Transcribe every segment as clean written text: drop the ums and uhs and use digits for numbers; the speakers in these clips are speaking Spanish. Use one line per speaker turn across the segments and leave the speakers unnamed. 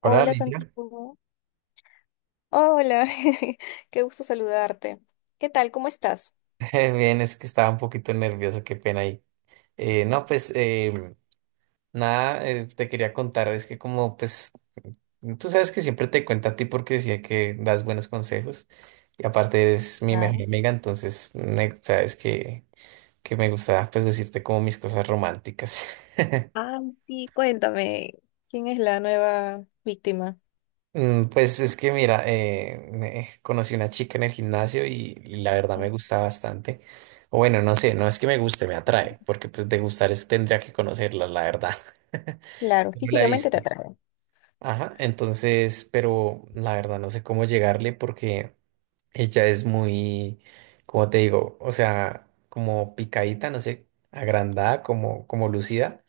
Hola,
Hola
Alicia.
Santiago. Hola, qué gusto saludarte. ¿Qué tal? ¿Cómo estás?
Bien, es que estaba un poquito nervioso, qué pena ahí. No, pues nada, te quería contar, es que como pues tú sabes que siempre te cuento a ti porque decía que das buenos consejos y aparte eres mi mejor
Claro.
amiga, entonces sabes que me gusta pues decirte como mis cosas románticas.
Ah, sí, cuéntame, ¿quién es la nueva víctima?
Mm. Pues es que mira, conocí una chica en el gimnasio y la verdad me
Ujú.
gusta bastante. O bueno, no sé, no es que me guste, me atrae, porque pues de gustar es, tendría que conocerla, la verdad.
Claro,
No la he
físicamente te
visto.
atrae.
Ajá, entonces, pero la verdad no sé cómo llegarle porque ella es muy, como te digo, o sea, como picadita, no sé, agrandada, como, como lucida.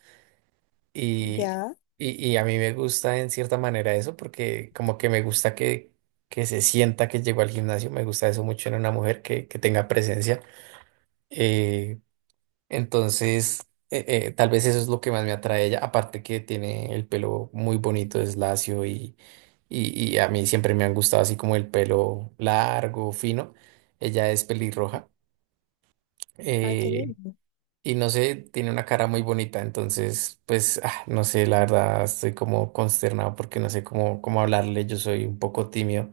Y,
Ya.
y a mí me gusta en cierta manera eso porque como que me gusta que se sienta que llegó al gimnasio, me gusta eso mucho en una mujer que tenga presencia. Eh, entonces, tal vez eso es lo que más me atrae a ella, aparte que tiene el pelo muy bonito, es lacio y a mí siempre me han gustado así como el pelo largo, fino. Ella es pelirroja.
Ay, qué
eh,
lindo.
y no sé, tiene una cara muy bonita, entonces, pues, ah, no sé, la verdad, estoy como consternado porque no sé cómo, cómo hablarle, yo soy un poco tímido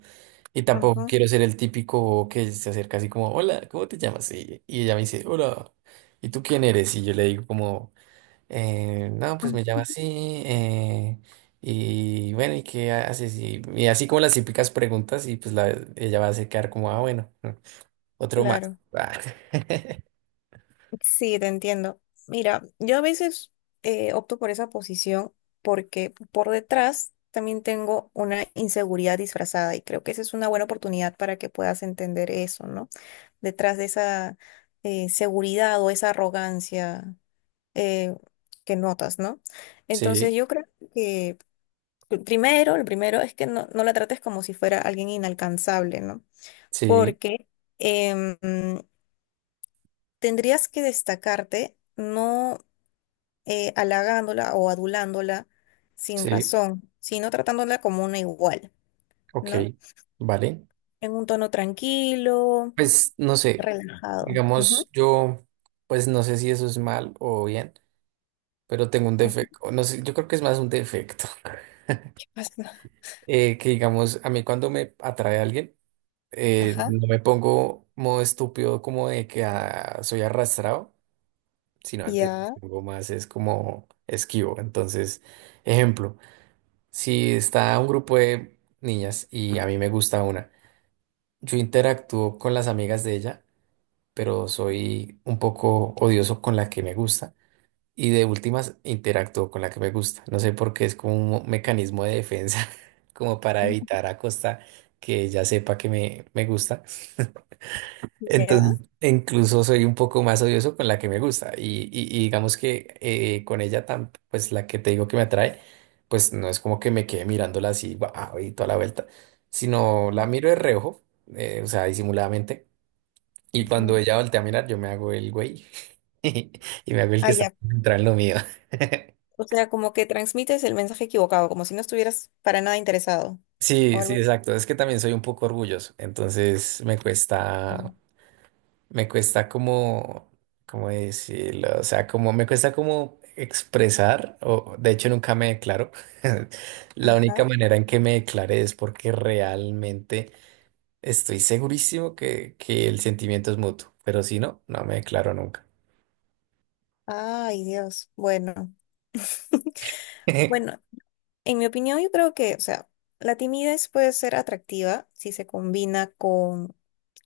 y tampoco
Ajá.
quiero ser el típico que se acerca así como, "Hola, ¿cómo te llamas?". Y ella me dice, "Hola, ¿y tú quién eres?". Y yo le digo como, No, pues me llamo así, y bueno, ¿y qué haces?". Y así como las típicas preguntas y pues ella va a se quedar como, "Ah, bueno, otro más".
Claro. Sí, te entiendo. Mira, yo a veces opto por esa posición porque por detrás también tengo una inseguridad disfrazada y creo que esa es una buena oportunidad para que puedas entender eso, ¿no? Detrás de esa seguridad o esa arrogancia eh, que notas, ¿no?
Sí,
Entonces yo creo que lo primero es que no la trates como si fuera alguien inalcanzable, ¿no?
sí,
Porque em, tendrías que destacarte no halagándola o adulándola sin
sí.
razón, sino tratándola como una igual,
Ok,
¿no?
vale.
En un tono tranquilo,
Pues no sé,
relajado.
digamos
Ujú,
yo, pues no sé si eso es mal o bien, pero tengo un
ujú.
defecto, no sé, yo creo que es más un defecto.
¿Qué pasa?
Que digamos, a mí cuando me atrae alguien,
Ajá,
no me pongo modo estúpido como de que ah, soy arrastrado, sino antes
ya.
me pongo más es como esquivo. Entonces, ejemplo, si está un grupo de niñas y a mí me gusta una, yo interactúo con las amigas de ella pero soy un poco odioso con la que me gusta. Y de últimas interactúo con la que me gusta. No sé por qué es como un mecanismo de defensa, como para evitar a costa que ella sepa que me gusta. Entonces,
Ya.
incluso soy un poco más odioso con la que me gusta. Y, y digamos que con ella, tan, pues la que te digo que me atrae, pues no es como que me quede mirándola así, guau, y toda la vuelta, sino la miro de reojo, o sea, disimuladamente y cuando
Ujú.
ella voltea a mirar, yo me hago el güey. Y me hago el que
Ah,
está
ya.
concentrado en lo mío.
O sea, como que transmites el mensaje equivocado, como si no estuvieras para nada interesado. O
Sí, sí,
algo.
exacto. Es que también soy un poco orgulloso. Entonces
Así.
me cuesta como, ¿cómo decirlo? O sea, como me cuesta como expresar, o de hecho nunca me declaro. La única
Ajá.
manera en que me declare es porque realmente estoy segurísimo que el sentimiento es mutuo. Pero si no, no me declaro nunca.
Ay, Dios. Bueno. Bueno, en mi opinión, yo creo que, o sea, la timidez puede ser atractiva si se combina con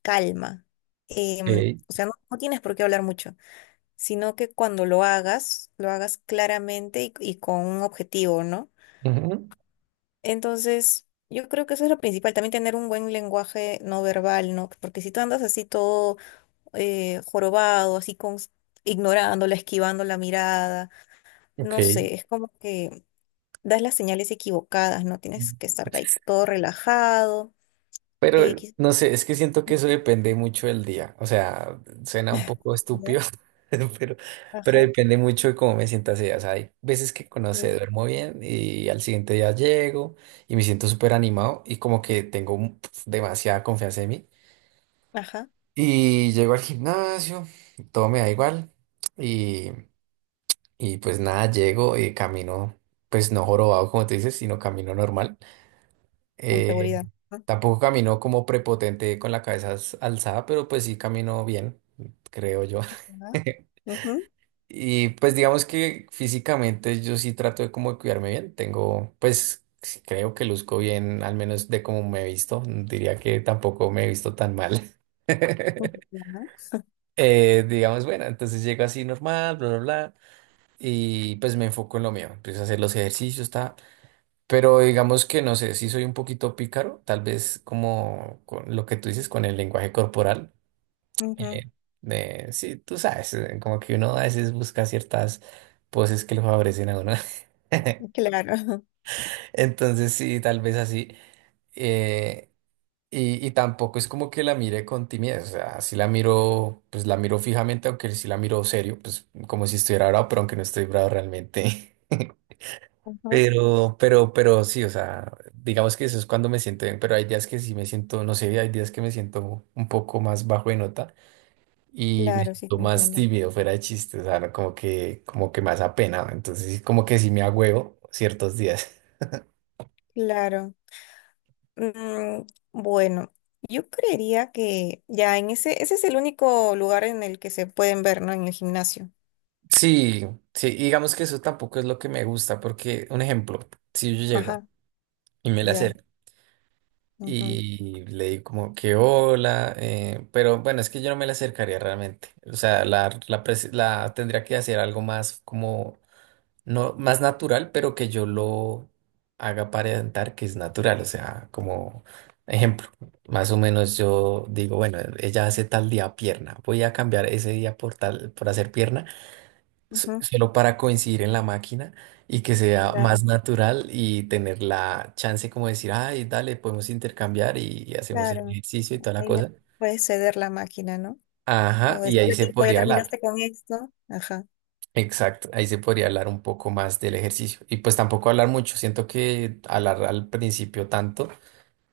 calma. Em,
Ok.
o sea, no tienes por qué hablar mucho, sino que cuando lo hagas claramente y con un objetivo, ¿no?
Ujú.
Entonces, yo creo que eso es lo principal, también tener un buen lenguaje no verbal, ¿no? Porque si tú andas así todo jorobado, así con, ignorándola, esquivando la mirada,
Ok.
no sé, es como que das las señales equivocadas, ¿no? Tienes que estar ahí todo relajado, eh,
Pero
quiz-
no sé, es que siento que eso depende mucho del día. O sea, suena un poco
¿ya?
estúpido, pero, pero
Ajá,
depende mucho de cómo me sienta ese día. O sea, hay veces que, no sé,
mm,
duermo bien y al siguiente día llego y me siento súper animado y como que tengo pf, demasiada confianza en mí.
ajá,
Y llego al gimnasio, todo me da igual y, y pues nada, llego y camino, pues no jorobado como te dices, sino camino normal.
con
Eh,
seguridad. Ajá,
Tampoco caminó como prepotente con la cabeza alzada, pero pues sí caminó bien, creo yo.
ujú,
Y pues digamos que físicamente yo sí trato de como de cuidarme bien. Tengo, pues sí creo que luzco bien, al menos de cómo me he visto. Diría que tampoco me he visto tan mal.
ujú,
Digamos, bueno, entonces llego así normal, bla, bla, bla. Y pues me enfoco en lo mío. Empiezo a hacer los ejercicios, ta. Pero digamos que no sé, si soy un poquito pícaro, tal vez como con lo que tú dices con el lenguaje corporal.
ujú,
eh, sí, tú sabes, como que uno a veces busca ciertas poses que lo favorecen a uno.
Claro,
Entonces sí, tal vez así. eh, y tampoco es como que la mire con timidez, o sea, si la miro, pues la miro fijamente, aunque si la miro serio, pues como si estuviera bravo, pero aunque no estoy bravo realmente.
ujú,
Pero sí, o sea, digamos que eso es cuando me siento bien, pero hay días que sí me siento, no sé, hay días que me siento un poco más bajo de nota y me
claro, sí
siento
te
más
entiendo.
tímido, fuera de chiste, o sea, no, como que más apenado, entonces sí, como que sí me agüeo ciertos días.
Claro. Mm, bueno, yo creería que ya en ese es el único lugar en el que se pueden ver, ¿no? En el gimnasio.
Sí, sí, y digamos que eso tampoco es lo que me gusta, porque un ejemplo, si yo llego
Ajá,
y me la
ya.
acerco
Ujú,
y le di como que hola, pero bueno, es que yo no me la acercaría realmente. O sea, la tendría que hacer algo más como, no, más natural, pero que yo lo haga aparentar que es natural. O sea, como ejemplo, más o menos yo digo, bueno, ella hace tal día pierna, voy a cambiar ese día por tal, por hacer pierna
ujú,
solo para coincidir en la máquina y que sea
claro,
más natural y tener la chance como de decir, ay, dale, podemos intercambiar y hacemos el
claro.
ejercicio y toda la
Ahí le
cosa.
puedes ceder la máquina, ¿no?
Ajá,
O
y ahí
decirle,
se
tipo, ya
podría hablar.
terminaste con esto. Ajá,
Exacto, ahí se podría hablar un poco más del ejercicio. Y pues tampoco hablar mucho, siento que hablar al principio tanto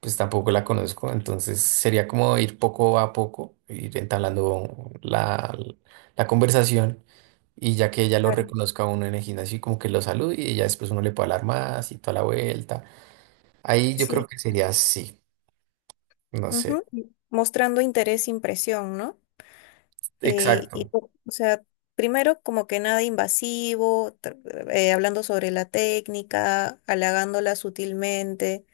pues tampoco la conozco, entonces sería como ir poco a poco, ir entablando la conversación y ya que ella lo
claro.
reconozca a uno en el gimnasio y como que lo salude y ya después uno le puede hablar más y toda la vuelta. Ahí yo creo
Sí.
que
Claro,
sería así, no
ujú,
sé,
mostrando interés, e impresión, ¿no?
exacto.
O sea, primero como que nada invasivo, hablando sobre la técnica, halagándola sutilmente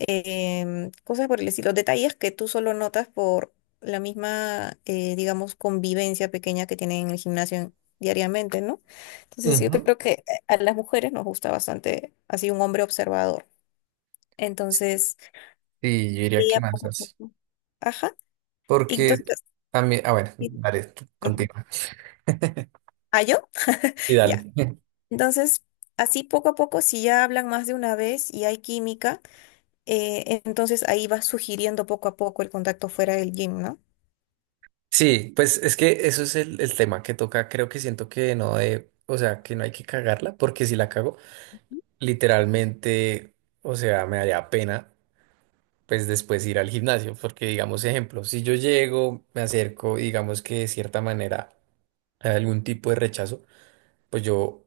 cosas por el estilo, detalles que tú solo notas por la misma, digamos, convivencia pequeña que tienen en el gimnasio diariamente, ¿no? Entonces yo
Ujú.
creo que a las mujeres nos gusta bastante así un hombre observador. Entonces,
Sí, yo diría que
ella
más
poco a
así,
poco. Ajá. Y
porque
entonces,
también, ah bueno,
sí.
dale, tú
Ujú.
continúa.
¿Ah, yo?
Y dale.
Ya. Entonces, así poco a poco, si ya hablan más de una vez y hay química, entonces ahí vas sugiriendo poco a poco el contacto fuera del gym, ¿no?
Sí, pues es que eso es el tema que toca. Creo que siento que no de, o sea, que no hay que cagarla, porque si la cago, literalmente, o sea, me daría pena, pues después ir al gimnasio, porque digamos, ejemplo, si yo llego, me acerco, y digamos que de cierta manera hay algún tipo de rechazo, pues yo,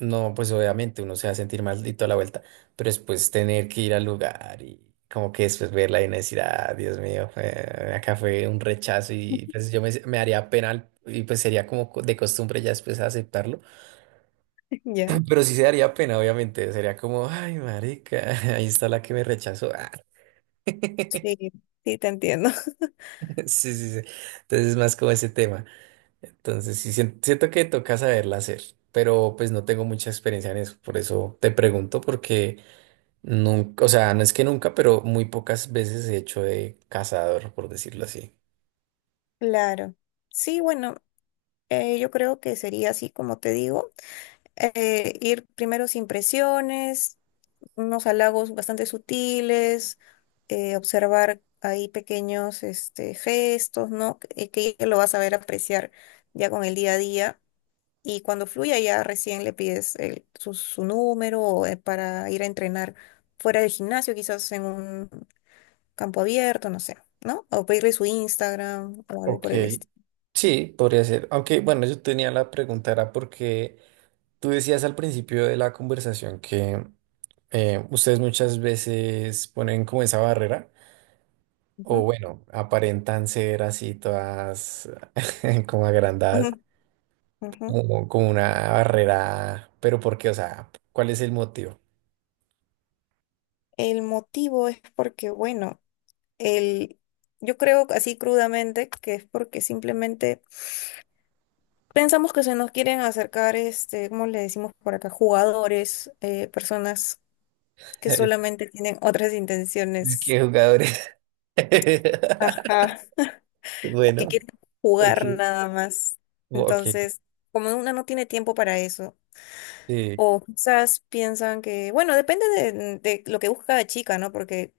no, pues obviamente uno se va a sentir mal y toda la vuelta, pero después tener que ir al lugar y como que después verla y no decir, ah, Dios mío, acá fue un rechazo y pues yo me, me daría pena y pues sería como de costumbre ya después aceptarlo,
Ya.
pero sí se daría pena, obviamente, sería como, ay, marica, ahí está la que me rechazó, ah,
Sí, sí, te entiendo.
sí, sí, sí, entonces es más como ese tema, entonces sí, siento que toca saberla hacer. Pero pues no tengo mucha experiencia en eso, por eso te pregunto, porque nunca, o sea, no es que nunca, pero muy pocas veces he hecho de cazador, por decirlo así.
Claro. Sí, bueno, yo creo que sería así como te digo, ir primero sin presiones, unos halagos bastante sutiles, observar ahí pequeños este, gestos, ¿no? Que ella lo vas a ver apreciar ya con el día a día. Y cuando fluya ya recién le pides su, su número o, para ir a entrenar fuera del gimnasio, quizás en un campo abierto, no sé, ¿no? O pedirle su Instagram o algo
Ok.
por el estilo.
Sí, podría ser. Aunque, bueno, yo tenía la pregunta, era porque tú decías al principio de la conversación que ustedes muchas veces ponen como esa barrera, o
Ujú,
bueno, aparentan ser así todas como
ujú,
agrandadas,
ujú.
como, como una barrera, pero ¿por qué? O sea, ¿cuál es el motivo?
El motivo es porque, bueno, el, yo creo así crudamente que es porque simplemente pensamos que se nos quieren acercar, este, ¿cómo le decimos por acá? Jugadores, personas que solamente tienen otras
Es
intenciones,
que jugadores.
ajá, que
Bueno.
quieren
Ok,
jugar nada más.
ok,
Entonces, como una no tiene tiempo para eso.
sí.
O quizás piensan que, bueno, depende de lo que busca cada chica, ¿no? Porque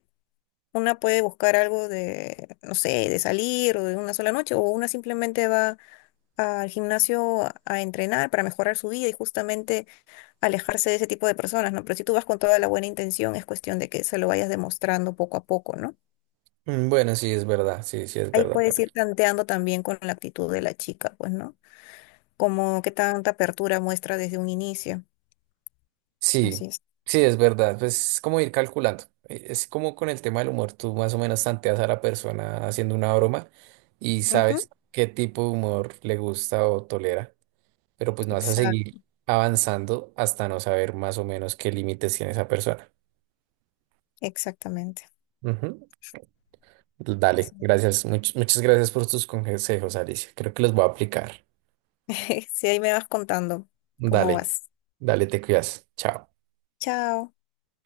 una puede buscar algo de, no sé, de salir o de una sola noche, o una simplemente va al gimnasio a entrenar para mejorar su vida y justamente alejarse de ese tipo de personas, ¿no? Pero si tú vas con toda la buena intención, es cuestión de que se lo vayas demostrando poco a poco, ¿no?
Mm, bueno, sí, es verdad, sí, sí, es
Ahí
verdad.
puedes ir tanteando también con la actitud de la chica, pues, ¿no? Como qué tanta apertura muestra desde un inicio.
Sí,
Así es.
sí, es verdad. Pues es como ir calculando. Es como con el tema del humor, tú más o menos tanteas a la persona haciendo una broma y
Ujú.
sabes qué tipo de humor le gusta o tolera, pero pues no vas a seguir
Exacto,
avanzando hasta no saber más o menos qué límites tiene esa persona.
exactamente.
Ujú. Dale,
Así
gracias. Muchas gracias por tus consejos, Alicia. Creo que los voy a aplicar.
si ahí me vas contando cómo
Dale,
vas.
dale, te cuidas. Chao.
Chao.